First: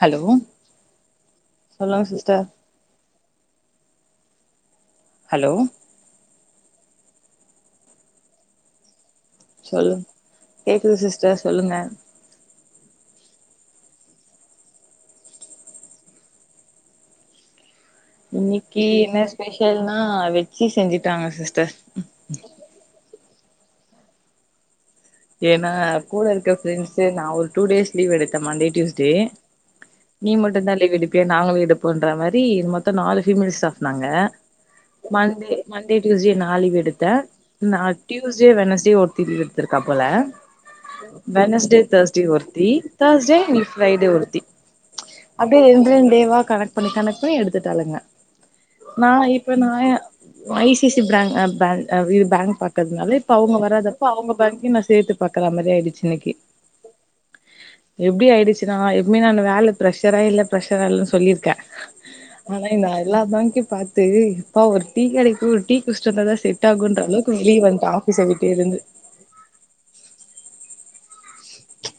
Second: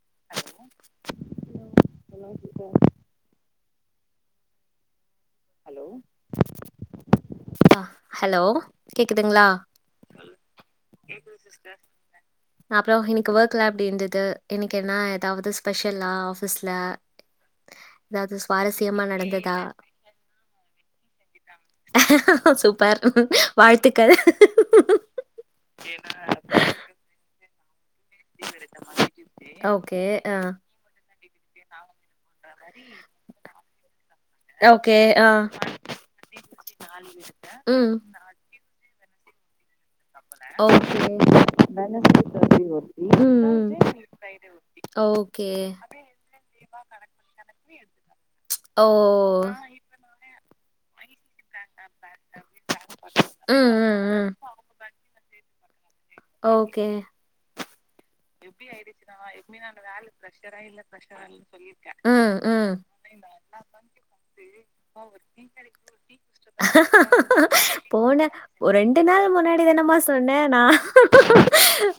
Hello சொல்லுங்க sister hello hello ஆ hello கேக்குதுங்களா சொல்லுங் கேக்குது சிஸ்டர் சொல்லுங்க அப்பற இன்னைக்கு ஒர்க்லா எப்டி இருந்தது இன்னைக்கு என்ன ஏதாவது ஸ்பெஷல்லா ஆஃபீஸ்ல ஏதாவது இன்னைக்கு சுவாரஸ்யமா என்ன நடந்ததா ஸ்பெஷல்னா வச்சு செஞ்சுட்டாங்க சிஸ்டர் சூப்பர் வாழ்த்துக்கள் ஏன்னா கூட இருக்க ஃப்ரெண்ட்ஸே நா ஒரு டூ டேஸ் லீவ் எடுத்தே மண்டே டியூஸ்டே ஓகே நீ ஆ மட்டுந்தா லீவுஎடுப்பியா நாங்ளு எடுப்போன்ற மாரி இது மொத்த நாலு ஃபீமேல் ஸ்டாஃப்னாங்க ஓகே ஆ மண்டே மண்டே டியூஸ்டே நா லீவ் எடுத்தே நா ம் டியூஸ்டே வெனஸ்டே ஒருத்தி லீவ் எடுத்திருக் காப்போல ஓகே வெனஸ்டே தர்ஸ்டே ஒருத்தி தர்ஸ்டே நீ ம் ஃப்ரைடே ஒருத்தி ஓகே அப்டியே ரெண்ரெண்டேவா கணக்கு பண்ணி கணக்கு பண்ணி எடுத்துட்டாளுங்க ஓ நா இப்ப நா ஐ சி சி பிரங் அ பே அ இது பேங்க் பாக்கறதுனால இப்ப அவுங்க ம் ம் வராதப்ப ம் அவுங்க பேங்க் யு நா சேத்து பாக்குற மாரி ஆயிடுச்சு இன்னைக்கி ஓகே எப்டி ஆயிடுச்சு நா எப்பயு நானு வேல ப்ரஷரா இல்ல ப்ரஷரா இல்லனு சொல்லிருக்கே ம், ஆனா ம். நா எல்லா பேங்க்கயு பாத் து அப்பா ஒரு டீ கடைக்கு போய் ஒரு டீ குஷ்ட்டு வந்தா தா செட் ஆகுன்ற அளவுக்கு வெளிய வந்ட்டே போன ஆஃபீஸ விட் ஒரு ரெண்டு நாள் முன்னாடி தானமா சொன்ன நா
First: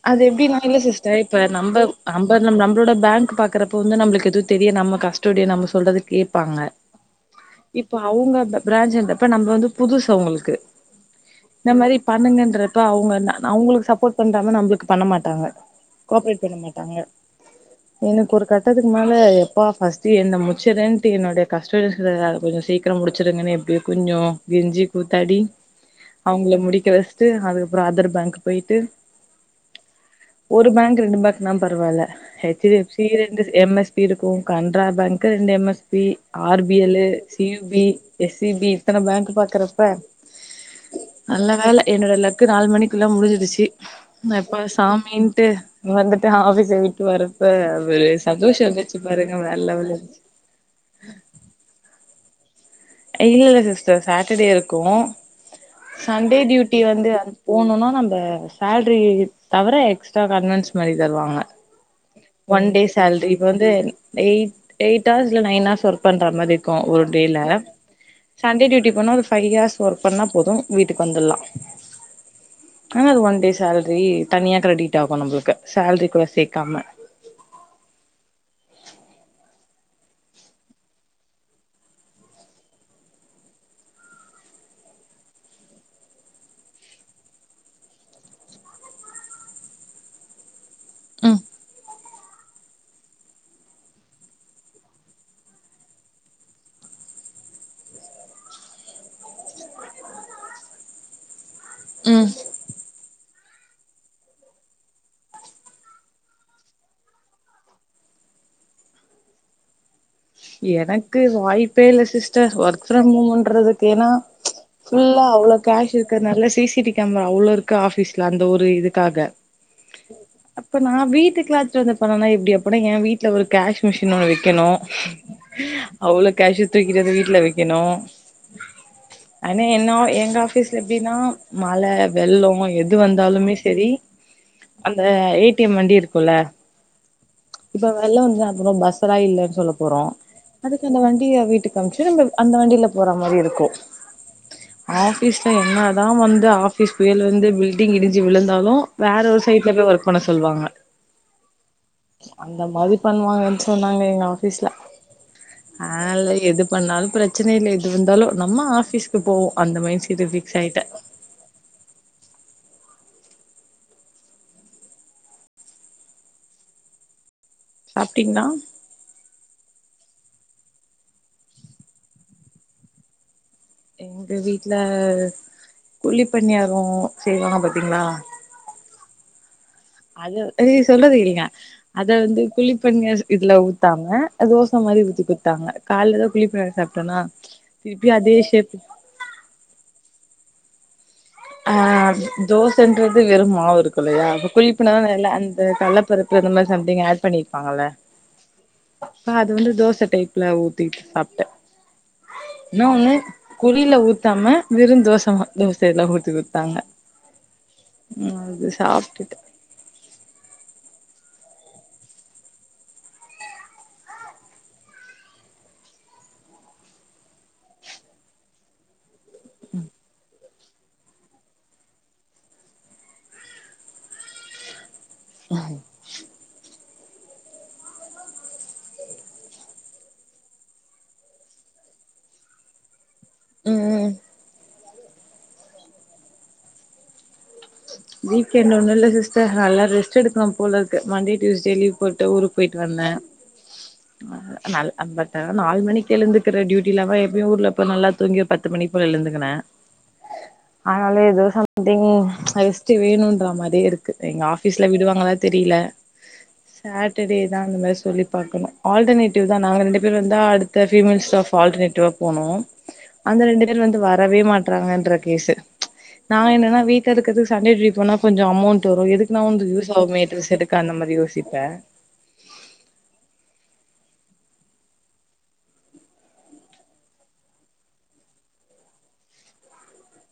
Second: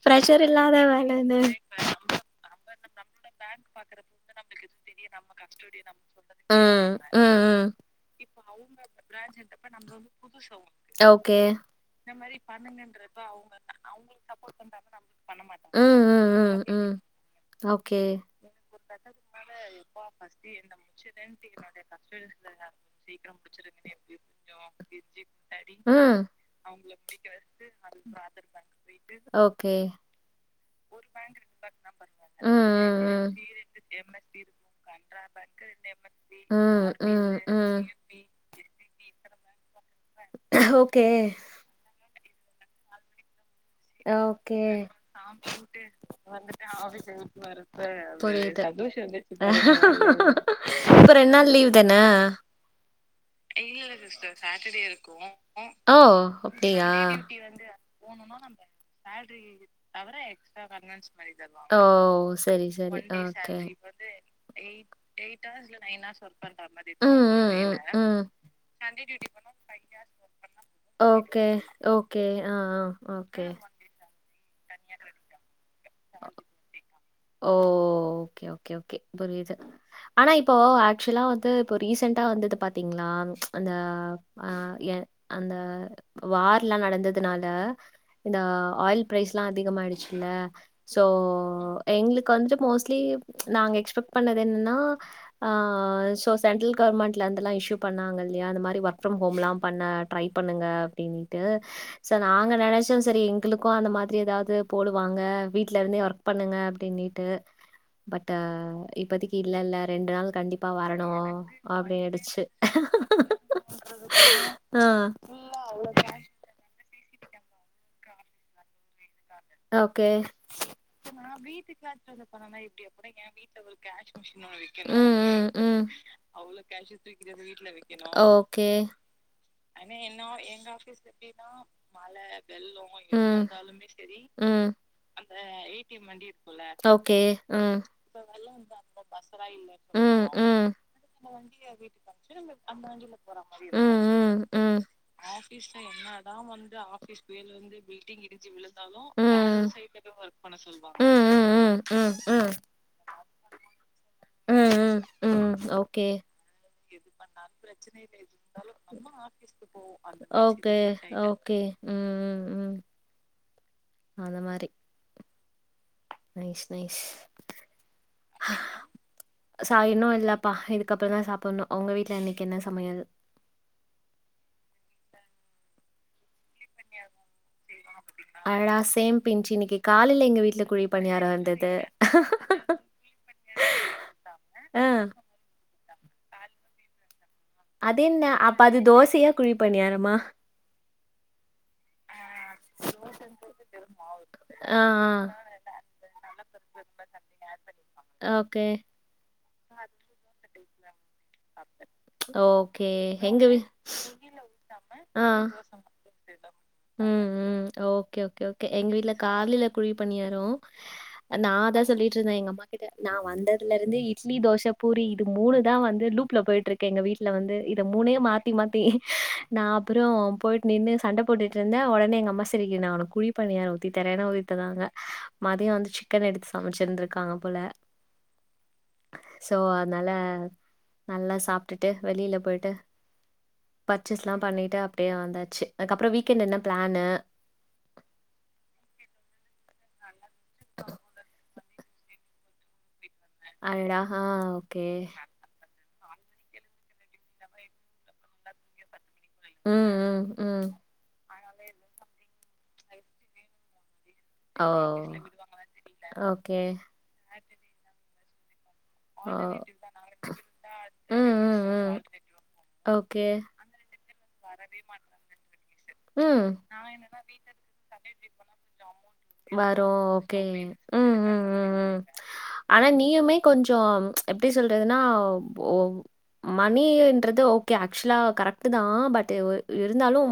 ப்ரெஷர் இல்லாத வேலனு அம்பது அம்ப நம் நம் நம்மோடு பேங்க் பாக்கறப்ப வந்து நம்ளுக்குஎது தெரிய நம்ம கஷ்டோடி நம்ம சொல்றது கேப்பாங்க ம், ம், ம். இ ப்ப அவுங்க பி பிரான்ச்ன்றப்ப நம்ம வந்து புதுசு அவுங்களுக்கு ஓகே. இந்த மாரி பண்ணுங்கன்றப்ப அவுங்க அவுங்களுக்கு சப்போர்ட் பண்றாங்க நம்ளுக்கு பண்ண மாட்டாங்க ம், ம், கோஆப்ரேட் பண்ண ம், ம். மாட்டாங்க ஓகே. எனக்கு ஒரு கட்டத்துக்கு மேல எப்பா ஃபர்ஸ்ட்டு என்ன முச்சறேன்ட்டு என்னோட கஸ்டமர்கிட்ட கொஞ்சோ சீக்கிரோ முடிச்சுடுங்கன்னு எப்டியோ கொஞ்சோ கெஞ்சி கூத்தாடி ம், அவுங்கள முடிக்க வச்ட்டு அதுக்கப்றோ அதர் பேங்க் போய்ட்டு ஓகே ஒரு பேங்க் ரெண்டு பேங்க்னா பரவால்ல ஹெச் ம், டி எஃப் சி ம், ம். ரெண்டு எம் எஸ் ஃபி இருக்கு கன்ட்ரா பேங்க்கு ரெண்டு M S F R B ம், எல் லு ம், சி யூ பி ம். எஸ் சி பி இத்தன பேங்க்கு பாக்குறப்ப ஓகே, நல்ல வேல என்னோட ல க்கு நாலு மணிக்குள்ள முடிஞ்சிடுச்சு நா எப்ப ஓகே சாமின்ட்டு வந்துட்டு ஆஃபீஸ விட்டு வரப்ப ஒரு சந்தோஷோ புரிது இருந்துச்சு பாருங்க வேற லெவல் இருந்துச்சு இப்ப ரெண்டு நாள் லீவ் தான இல்ல இல்ல சிஸ்டர் சாட்டர்டே இருக்கு ஓ சண்டே டியூட்டி அப்டியா வந்து போனோனா நம்ம சேல்ரி தவிர எக்ஸ்ட்ரா கன்வென்ஸ் மாரி தருவாங்க ஓ ஒன் செரி டே செரி சேல்ரி இப்ப ஓகே வந்து ஆ எயிட் எயிட் ஹார்ஸ் இல்ல ஆ ஆ நைன் ஹார்ஸ் ஒர்க் பண்ற மாரி இருக்கு ஒரு டேல சண்டே டியூட்டி போனா ஒரு ஃபைவ் ஹார்ஸ் ஒர்க் பண்ணா போது வீட்டுக்கு ஆ வந்துடலா ஓகே ஓகே ஆ ஆ ஆனா அது ஒன் டே சேல்ரி தனியா கெரிடிட் ஆகு நம்ளுக்கு சேலரிக்கூட சேக்காம ஓ ஓகே ஓகே ஓகே புரிது ஆனா இப்போ ஆக்சுவலா வந்து இப்போ ரீசெண்ட்டா வந்தது பாத்தீங்களா அந்த அ எ அந்த வார்ல்லா நடந்ததுனால இந்த ஆயில் ப்ரைஸ்லா அதிகமாயிடுச்சுல்ல சோ எங்களுக்கு வந்து மோஸ்ட்லி நாங்க எக்ஸ்பெக்ட் பண்ணது என்னன்னா ஆ சோ சென்ட்ரல் கவுர்மெண்ட்லந்துலா இஷ்யூ பண்ணாங்க இல்லயா இந்த மாரி ஒர்க் ஃப்ரம் ஹோம்லா பண்ண ட்ரை பண்ணுங்க அப்டின்ட்டு சோ நாங்க நெனச் சோ செரி எங்களுக்கு அந்த மாரி ஏதாவது போடுவாங்க வீட்லருந்தே ஒர்க் பண்ணுங்க அப் டினுட்டு பட் இப்பதிக்கி இல்ல இல்ல ரெண்டு நாள் கண்டிப்பா வரணு எனக்கு வாய்ப்பே இல்ல அப்டின்னுடுச்சு சிஸ்டர் ஒர்க் ஃப்ரம் ஹோம்ன்றதுக்கு ஏன்னா ஆ ஃபுல்லா அவ்ளோ காஷ் இருக்கனால சி சி டி கேமரா அவ்ளோருக்கு ஆபீஃஸ்ல அந்த ஒரு இதுக்காக அப்ப நா வீட்டுக்கு ஓகே எடுத்துட்டு வந்து பண்ணனா எப்டி அப்பனா எ வீட்ல ஒரு ம் கேஷ் மிஷின் ஒன்னு வைக்கணு ம் அவ்ளோ கேஷு தூக்கிட்டு வந்து வீட்ல வைக்கணு ம் ஆனா என்ன ஓகே எங்க ஆஃபீஸ்ல எப்டின்னா மழ ம் வெள்ளோ எது வந்தாலுமே செரி ம் ம் அந்த ஏ டி எம் வண்டி இருக்குல்ல ஓகே ஆ இப்ப தா இல்லன்னு சொல்ல போறோ அதுக்கு அந்த வண்டிய வீட்டுகமுச்சு நம்ம அந்த வண்டில போற மாரி இருக்கு ம் ம் ம் ம் ம் ஆஃபிஸ் ல என்னதா வந்து ஆபிஃஸ் புயல் வந்து பில்டிங் இடிஞ்சு விழுந்தாலு வேற ஒரு சைட்ல போய் ஒர்க் பண்ண சொல்லுவாங்க ம் ம் அந்த மாரி பண்ணுவாங்கன்னு சொன்னாங்க எங்க ஆ ஃபிஸ் ல ம் ஓகே பிரச்சன இல்ல எது வந்தாலு நம்ம ஆபீஸ்க்கு போவோ அந்த மைண்ட் செட் ஃபிக்ஸ் ஓகே ஆயிட்டே ஓகே ம் ம் ம் அந்த மாரி நைஸ் நைஸ் சாப்டிங்களா சாயணு இல்லாப்பா இதுக்கப்புற தா சாப்பணு உங்க வீட்டுல இன்னைக்கு என்ன சமையல் எங்க வீட்டு்ல குழி பன்னியாரோ செய்வாங்க பாத்தீங்களா அடடா சேம் பிஞ்சு இன்னிக்கு அது நீ சொல்லறத கேளுங்க அத வந்து குளிப்பணியார இதுல ஊத்தம தோச ஆ மாரி ஊத்தி குடுத்தாங்க காலைல தா குளிப்பணியார சாப்டனா அதென்ன அப்ப அது தோசையா குழி பணியாரமா அ தோசைன்றது வெறு மாவு இருக்கு இல்லையா ஆ குழிப்பன ஆ அந்த கள்ளப்பருப்பு இந்த மாறி சம்திங் ஆட் பண்ணிருப்பாங்கல்ல ஓகே அ அது வந்து தோச டைப்ல ஊத்தி சாப்டே இன்ன ஓகே ஒன்னு எங்க வீ குழில ஊத்தாம வெறும் தோசைமா ஆ [unintelligible] ச்சு குடுத்தாங்க ம் ம் ஓகே ம் ஓகே ஓகே அது எங்க வீட்ல சாப்ட்டுட்டு காலையில குழி பணியாரோ நா அதா சொல்லிட்ருந்தே எங்கம்மா கிட்ட நா வந்ததுலருந்து இப் இட்லி தோச பூரி இது மூணு தான் வந்து லூப்ல போயிட்ருக்கு எங்க வீட்டுல வந்து இத மூணே மாத்தி மாத்தி நா அப்பறோ போயிட் நின்னு சண்ட போட்டுட்ருந்த உடனே எங்கம்மா சிரக்கு ஒடனே நா உனக்கு குழி பணியார ஊத்து தரேன்னு ஊத்திதந்தாங்க மதிய வந்து சிக்கன் எடுத்து சமைச்சிருந்தருக்காங்க போல சோ அதனால நல்லா சாப்ட்டுட்டு வெளியில போயிட்டு ம் ம் பர்ச்சேஸ்லாம பண்ணிட்டு அப்படியே வந்தாச்சு அதுக்கப்பறோ வீக்கெண்ட் என்ன பிளானு வீக்எண்ட் ஒன்னு இல்ல சிஸ்டர் நல்லா ரெஸ்ட்டு எடுக்கணு போலருக்கு மண்டே டியூஸ்டே லீவ் போட்டு ஊருக்கு போயிட்டு வந்தே அடடா ஆ ஓகே [unintelligible] நாலு மணிக்கு எழுந்துக்கிற டியூட்டில்லாம எப்பய ஊர்லப்ப நல்லா தூங்கி ப பத்து மணி போல எழுந்துக்குனே ம் ம் ம் அதனால ஏதோ சம்திங் ரெஸ்ட்டு வேணும்ன்ற மாரியே இருக் எங்க ஓ ஆஃபீஸ்ல விடுவாங்களா தெரியல ஓகே சாட்டர்டே தா அந்த மாரி சொல்லி பாக்கணு ஓ அல்டெர்னரிவ் தா நாங்க ரெண்டு ரெண்டு பேரு வந்து அடுத்த ம் பீமேல் ஸ்டாப் ம் ம் ஆல்டர்நேடிவ்வா போனு ஓகே அந்த ரெண்டு வந்து வரவே மாட்டறாங்கன்ற கேசு நா ம் என்னன்னா வீட்ட இருக்கது சண்டே ட போன கொஞ்ச அமௌண்ட் வரு எதுக்குனா வந்து வரு யூஸ் ஆகுமே ஓகே எடுக்கு அந்த மாரி ம் ம் யோசிப்பே ம் ம் ஆனா நீயு மே கொஞ்ச எப்டி சொல்றதுன்னா போ மணி என்றது ஓகே ஆக்சுவலா கரெக்ட்டு தா பட் இருந்தாலும்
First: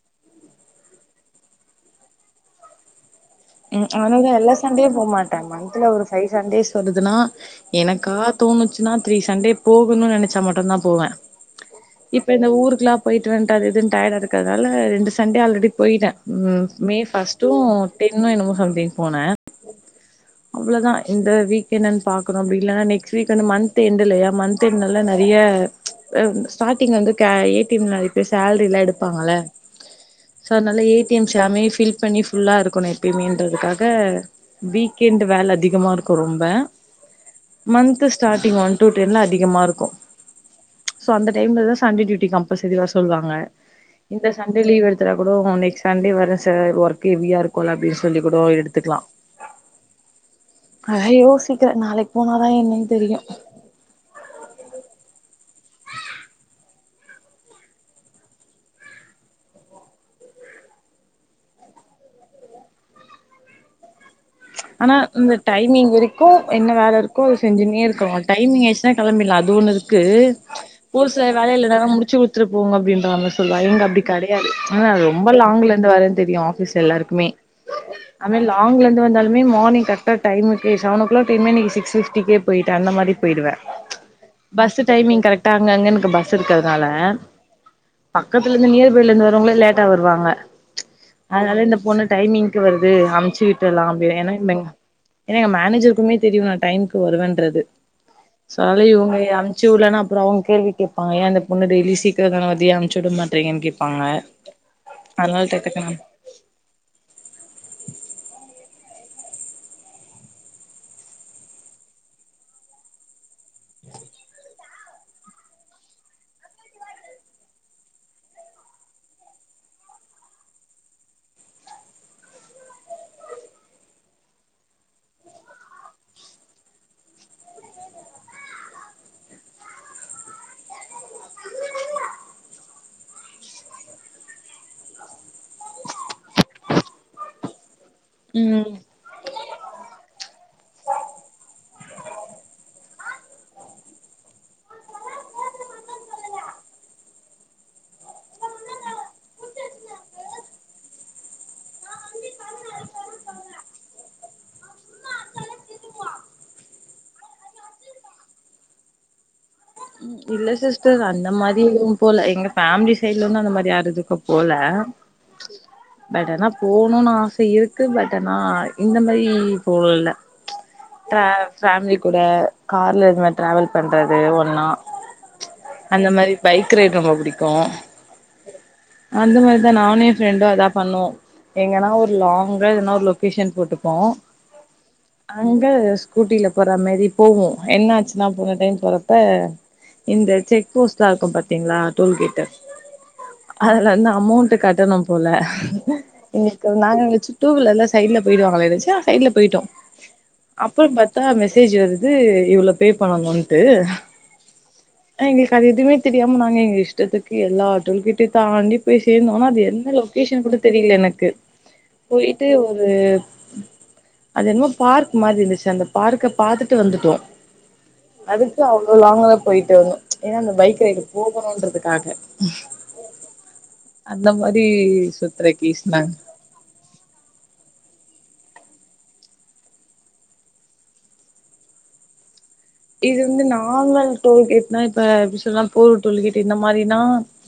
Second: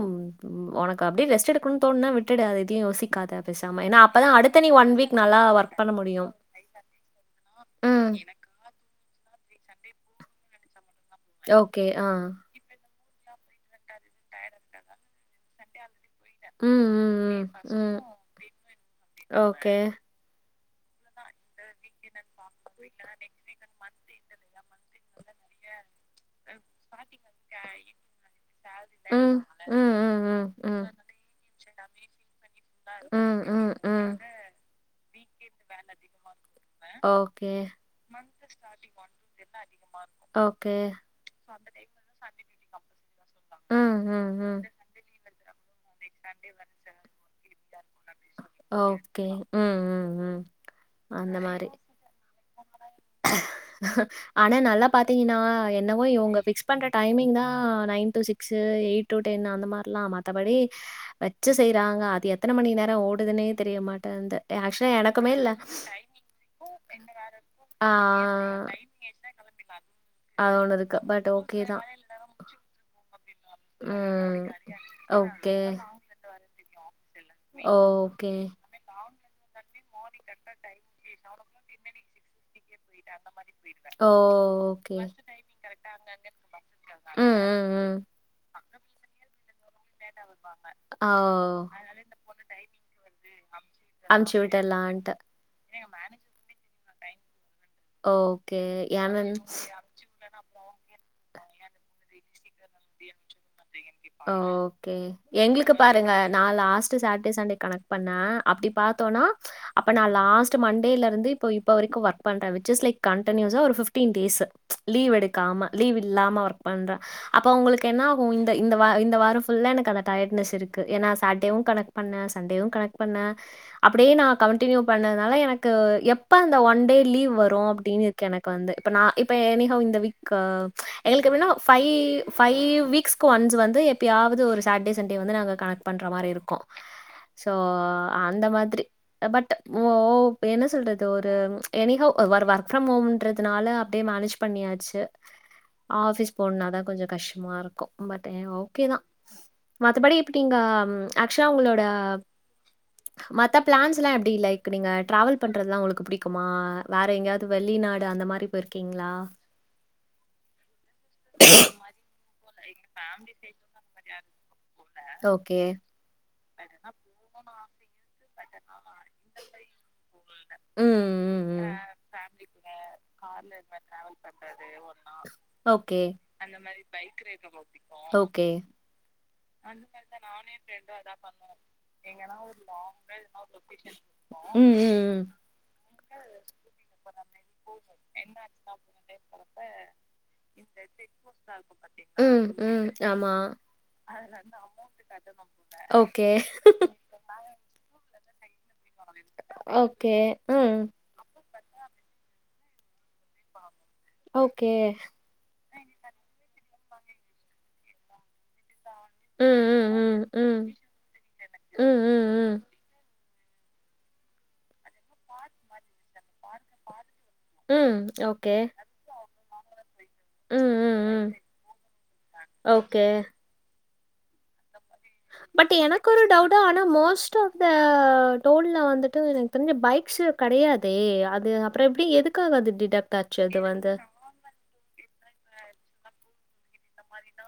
ம் உனக்கு அடியே ரெஸ்ட்டு எடுக்கனுன்னு தோணுனா விட்டுட அது எதையு யோசிக்காத பேசாம ம் ஏன்னா அப்பதா அவ்ளோதா எல்லா அடுத்த நீ சண்டேயு ஒன் போ வீக் மாட்டே நல்லா ஒர்க் மாந்த்துல பண்ண ஒரு முடியு ஃபைவ் சண்டேஸ் வருதுனா ம் எனக்கா தோணுத் ச்சுனா த்ரீ சண்டே போகனுன் நெனைச்சா மட்டுந்தா போவே ஓகே ஆ இப்ப இந்த ஊருக்குலா போய்ட்டு வந்ட்டு அது இதுன்னு டயர்டா இருக்கதால ரெண்டு சண்டே ஆல்ரெடி போய்டே ம் மே ஃபஸ்ட்டு என்னமோ சம்டைம்ஸ் போனே கே அவ்ளோதா இந்த வீக் என்னன் பாக்கணு அப்டி இல்லனா நெக்ஸ்ட் வீக் அந்த மந்த் என்டு இல்லையா மந்த் து நல்ல நெறைய அ ஸ்டார்டிங் வந்து க எ டி எம் ல அ சேலரிலா எடுப்பாங்கள ம் ம் ம் ம் சோ அதனால எ டி எம்ஸ் எல்லாமே ஃபில் பண்ணி ஃபுல்லா இருக்கணு ம் ம் ம் எப்பயுமேன்றதுக்காக ம் வீ க்கெண்டு வேல அதிகமா இருக்கு ரொம்ப okay month starting one two ten அதிகமா இருக்கு ஓகே சோ அந்த டைம்ல தா சண்டே டியூட்டி கம்ப்பல்சரி வர சொல்லுவாங்க ம் இந்த ம் ம் சண்டே லீவ் எடுத் தா கூட ஓ நெக்ஸ்ட் சண்டே வரேன் சார் ஒர்க்கு ஹெவியா இருக்குல அப்டின்னு சொல்லி கூட எடுத்துக்லா கே ம் ம் ம் ஐயோ அந்த மாரி சீக்கிர நாளைக்கு போனாதா என்னன் தெரியு ஆனா நல்லா பாத்தீங்கனா என்னவோ இவ்ங்க ஃபிக்ஸ் பண்ற டைமிங் தா நைன் டூ சிக்ஸ் ஸு எயிட் டூ டென் அந்த மார்லா மத்தபடி வச்சு செய்றாங்க அது எத்தன மணி நேர ஓடுதுனே தெரியமாட்டேன்ந்து ஆனா இந்த டைமிங் வரைக் கு என்ன வேல இருக்கோ அத செஞ்சுன்னே ஆ இருக்கோ டைமிங் ஆயிருச்சுனா கெளம்பிட்லா அது ஒன்னு இருக்கு அது ஒண்ணு இருக்கு ஒரு சில பட் வேல ஓகே தா இல்லனாலு முடிச்சு குடுத் விட்ரு போங்க அப்டின்றாங்க சொல்ல இவ்ங்க அப்டி ம் கெடையாது ஆனா ரொம்ப லாங்ல ஓகே இருந்து வரேன்னு தெரியு ஆஃபீஸ்ல எல்லாருக்கு மே ஓகே. அது மாரி லாங்ல இருந்து வந்தாலு மே மார்னிங் கரெக்ட்டா டைமுக்கு சவன் ஓ க்ளாக் டைம்னா இன்னக்கி நீ சிக்ஸ் ஃபிஃப்டிக்கே போயிட்டு அந்த மாரி போயிடுவே ஓ! Bus okay. டைமிங் கரெக்ட்டா அங்கங்க எனக்கு பஸ் இருக்கிறதுனால ம், ம், ம். பக்கத்துல இருந்து நியர்பைல இருந்து வர்றவ்ங்களே லேட் ட்டா வருவாங்க ஓ! அதனால இந்த பொண்ணு டைமிங்க்கு வருது அம்ச்சு விட்றலாம் அனுப்பிச்சு எனக்குமெங் விட்டர்லான்ட்டு. ஏனா எங்க மேனேஜர்க்குமே தெரியு நா டைம்க்கு வருவேன்றது சோ ஓகே. அதனால இவ்ங்க எ ஏன்னா அம்ச்சுட்லனா அப்றோ அவ்ங்க கேள்வி கேப்பாங்க ஏ இந்த பொண்ணு டெய்லி சீக்கிர தான் வருது ஏ அம் ஓகே அதனால டக்கு எங்களுக்கு டக்குனு பாருங்க நா லாஸ் ட்ரு சாட்டடே சண்டே கனெக்ட் பண்ணா அப்டி பாத்தோனா அப்ப நா லாஸ்ட்டு மண்டேல இருந்து இப்ப இப்ப வரைக்கு ஒர்க் பண்றே வி்ச் இஸ் லைக் கண்டனியூஸா ஒரு ஃபிஃப்ட்டீன் டேஸு லீவ் எடுக்காம லீவ் இல்லாம ஒர்க் பண்ற அப்ப உங்களுக்கு என்ன ஆகு இந்த இந்த வா இந்த வார ஃபுல்லா எனக்கு அந்த டயர்ட்னஸ் இருக்கு ஏனா சாட்டேவு கனெக்ட் பண்ணே சண்டேவு கனெக்ட் பண்ணே அப்டியே நா கண்டினியூ பண்ணதுனால எனக்கு எப்ப அந்த ஒன் டே லீவ் வரு அப்டின்னு இருக் கு எனக்கு வந்து இப்ப நா இப்ப எனி ஹொவ் இந்த வீக்கு எங்களுக்கு எப்டினா ஃபைவ் ஃபைவ் வீக்ஸ்க்கு ஒன்ஸ் வந்து எப்பயாவது ஒரு சாட்டடே சண்டே வந்து நாங்க கனெக்ட் பண்ற மாரி இருக்கு சோ அந்த ம் மாதிரி அ பட்டு மோவ் என்ன சொல்றது ஒரு எனி ஹொவ் அ ஒரு ஒர்க் ஃப்ரம் ஹோம்ன்றதுனால அப்டியே மேனேஜ் பண்ணியாச்சு ஆஃபிஸ் போனுனாதா கொஞ்ச கஷ்டமா இருக்கு பட் எ ஓகே தா மத்தபடி இப்டிங்க ஆக்சுவலா உங்களோட யம் மத்த பிளான்ஸ்லா எப்டி லைக் நீங்க ட்ராவல் பண்றதுலா உங்களுக்கு புடிக்குமா வேற எங்கேயாவ்து வெளிநாடு அந்த மாரி போயிருக்கீங்ளா ம் இல்ல சிஸ்டர் அந்த மாரி எதுவு போல எங்க ஃபேமிலி சைட்லருந்து அந்த மாரி யார் எதுக்கு போல ஓகே. பட் ஆனா போணுனு ஆச இருக்கு பட் ஆனா இந்த மாரி போல்ல ம், ட்ரா ம், ம். ஃபேமிலி கூட கார்ல இது மாரி ட்ராவல் பண்றது ஒன்னா ஓகே அந்த மாரி பைக் ரைட் ரொம்ப புடிக்கு ஓகே அந்த மாரிதா நானு ஏ ஃப்ரெண்டு அதா பண்ணுவோ எங்கனா ஒரு லாங்கான ஒரு லொக்கேஷன் போட்டுப்போ ம் ம் ம் அங்க ஸ்கூட்டில போற மாரி போவோ என்னாச்சுன்னா போன டைம் போறப்ப இப்ப இந்த செக் போஸ்ட்லா இருக்கு பாத்தீங்களா டோல்கேட்டு ம் ம் ம் ஆமா அது அதுல இருந்து அமௌன்ட் கட்டணும் போல ஓகே நாங்க டூ வீலர்ல சைடு ல போயிடுவாங்கன்னு நெனச்சு சைட்ல போயிட்டோ ஓகே ம் அப்பற பாத் பாத்தா மெசேஜ் வருது இவ்ளோ ஃபே பண்ணணு ட்டு ஓகே அ எங்களுக்கு அது எதுமே தெரியாம நாங்க எங்க இஷ்டத்துக்கு எல்லா டோல்கேட் அது தாண்டி போய் சேந்தோ ஆனா ம் அது ம் எந்த ம் லொகேஷன்னு கூட ம் தெரியல எனக்கு ம் ம் போயி ம் ஒரு அது என்னமோ பார்க் மாரி இருந்துச்சு அந்த பார்க்க பாத்துட்டு வந்துட்டோ ம் ஓகே நடிச்ச அவ்ளோ லாங்ல போயிட்டு வந்தோ ஏன்னா அந்த ம் பைக் ரைடு ம் ம் போகணும்ன்றதுக்காக ஓகே அந்த மாரி சுத்துற கேஸ் நாங்க ட்டா ஆனா மோஸ்ட் ஆஃப் த டோல்ல வந்துட்டு எனக்கு தெரிஞ்சு பைக்ஸ் கெடையாதே அது அப் அப்பற எப்டி எதுக்காக அது டிட் இது வந்து நார்மல் டோல்கேட்னா இப்ப எப்டி சொல்லலா போர் டோல்கேட் இந்த மாரினா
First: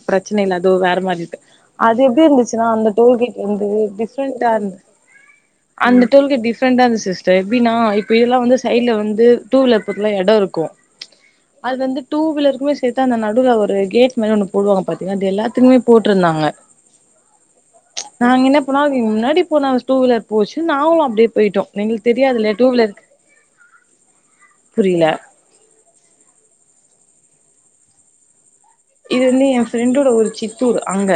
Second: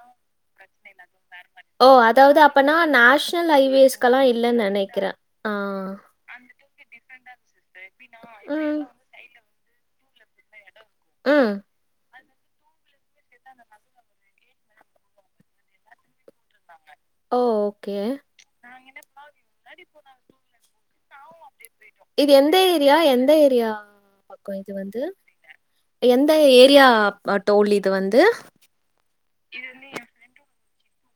பிரச்சன இல்ல அது வேற மாரி இது ஓ அது எப்டி அதாவது இருந்துச்சு ஆச்வலா அப்பனா அந்த டோல்கேட் நேஷனல் வந்து ஹைவேஸ்கெல்லா டிஃப்ரெண்டா இல்லன்னு இருந்துச்சு நெனைக்கிறே ஆ அந்த டோல்கேட் டிஃப்ரெண்டா இருந்துச்சு சிஸ் எப்டின்னா இப்ப இதெல்லா வந்து ம் சைட்ல வந்து டூ‌ வீலருக்கெலா எட இருக்கு ம் அது வந்து டூ வீலருக்குமே சேத்து அந்த நடுல ஒரு கேட் மாரி ஒண்ணு போடுவாங்க பாத்தீங்கன்னா அது எல்லாத்துக்குமே போட்ருந்தாங்க ஓ! ஓகே. நாங்க என்ன பண்ணனோ அது முன்னாடி போன டூ வீலர் போச்சு நாங்களு அப்டியே போயிட்டோ எங்களுக்கு இது தெரியாதுல்ல எந்த டூ வீலர் ஏரியா எந்த ஏரியா பக்க இது வந்து புரியல எந்த ஏரியா ப டோல் இது வந்து இது வந்து ஏ ஃப்ரெண்டோட ஊர் சித்தூர் அங்க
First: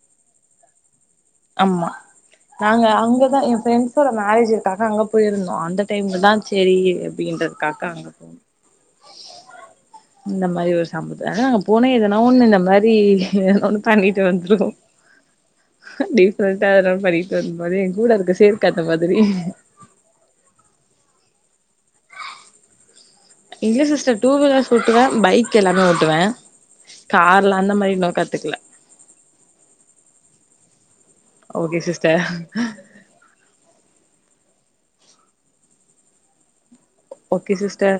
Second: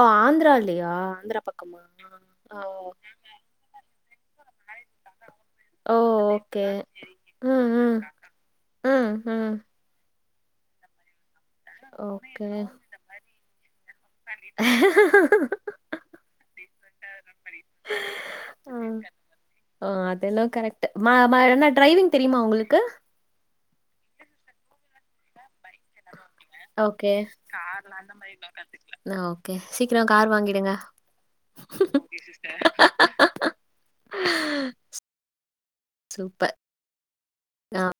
ஆ ஆந்தரால்லையா ஆந்த்ரா ஆமா நாங்க அங்கதா ஏ ஃரெண்ஸோட மேரேஜ்காக அங்க போயிருந்தோ அந்த ஓ! டைம்ல தா ஓகே. சரி ம், அப்படின்றதுக்காக ம். அங்க போனோ ம், ம். இந்த மாரி ஒரு சம்பவ ஆ போன எதனா ஓகே. ஒண்ணு இந்த மாரி ஏதாவது ஒண்ணு பண்ணிட்டு வந்துருவோ டிஃப்ரெண்டா ஏதாவது பண்ணிட்டு வந்த போது ஏ கூட அதுக்கு சேக்க அந்த ம். மாதிரி ஓ அது என்னவோ கரெக்ட்டு மா மா என்ன டிரைவிங் தெரியுமா உங்களுக்கு இல்ல சிஸ்டர் டூ வீலர்ஸ் ஓட்டுவே பைக் எல்லாமே ஓ ட்டுவே ஓகே. கார்ல அந்த மாரி இன்னு கத்துக்கல அ ஓகே சீக்கர கார் வாங்கிடுங்க okay sister super okay sister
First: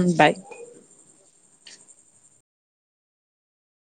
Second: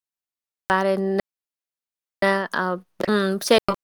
ம் பாய் வேற என்ன அ ம் செரி ஓ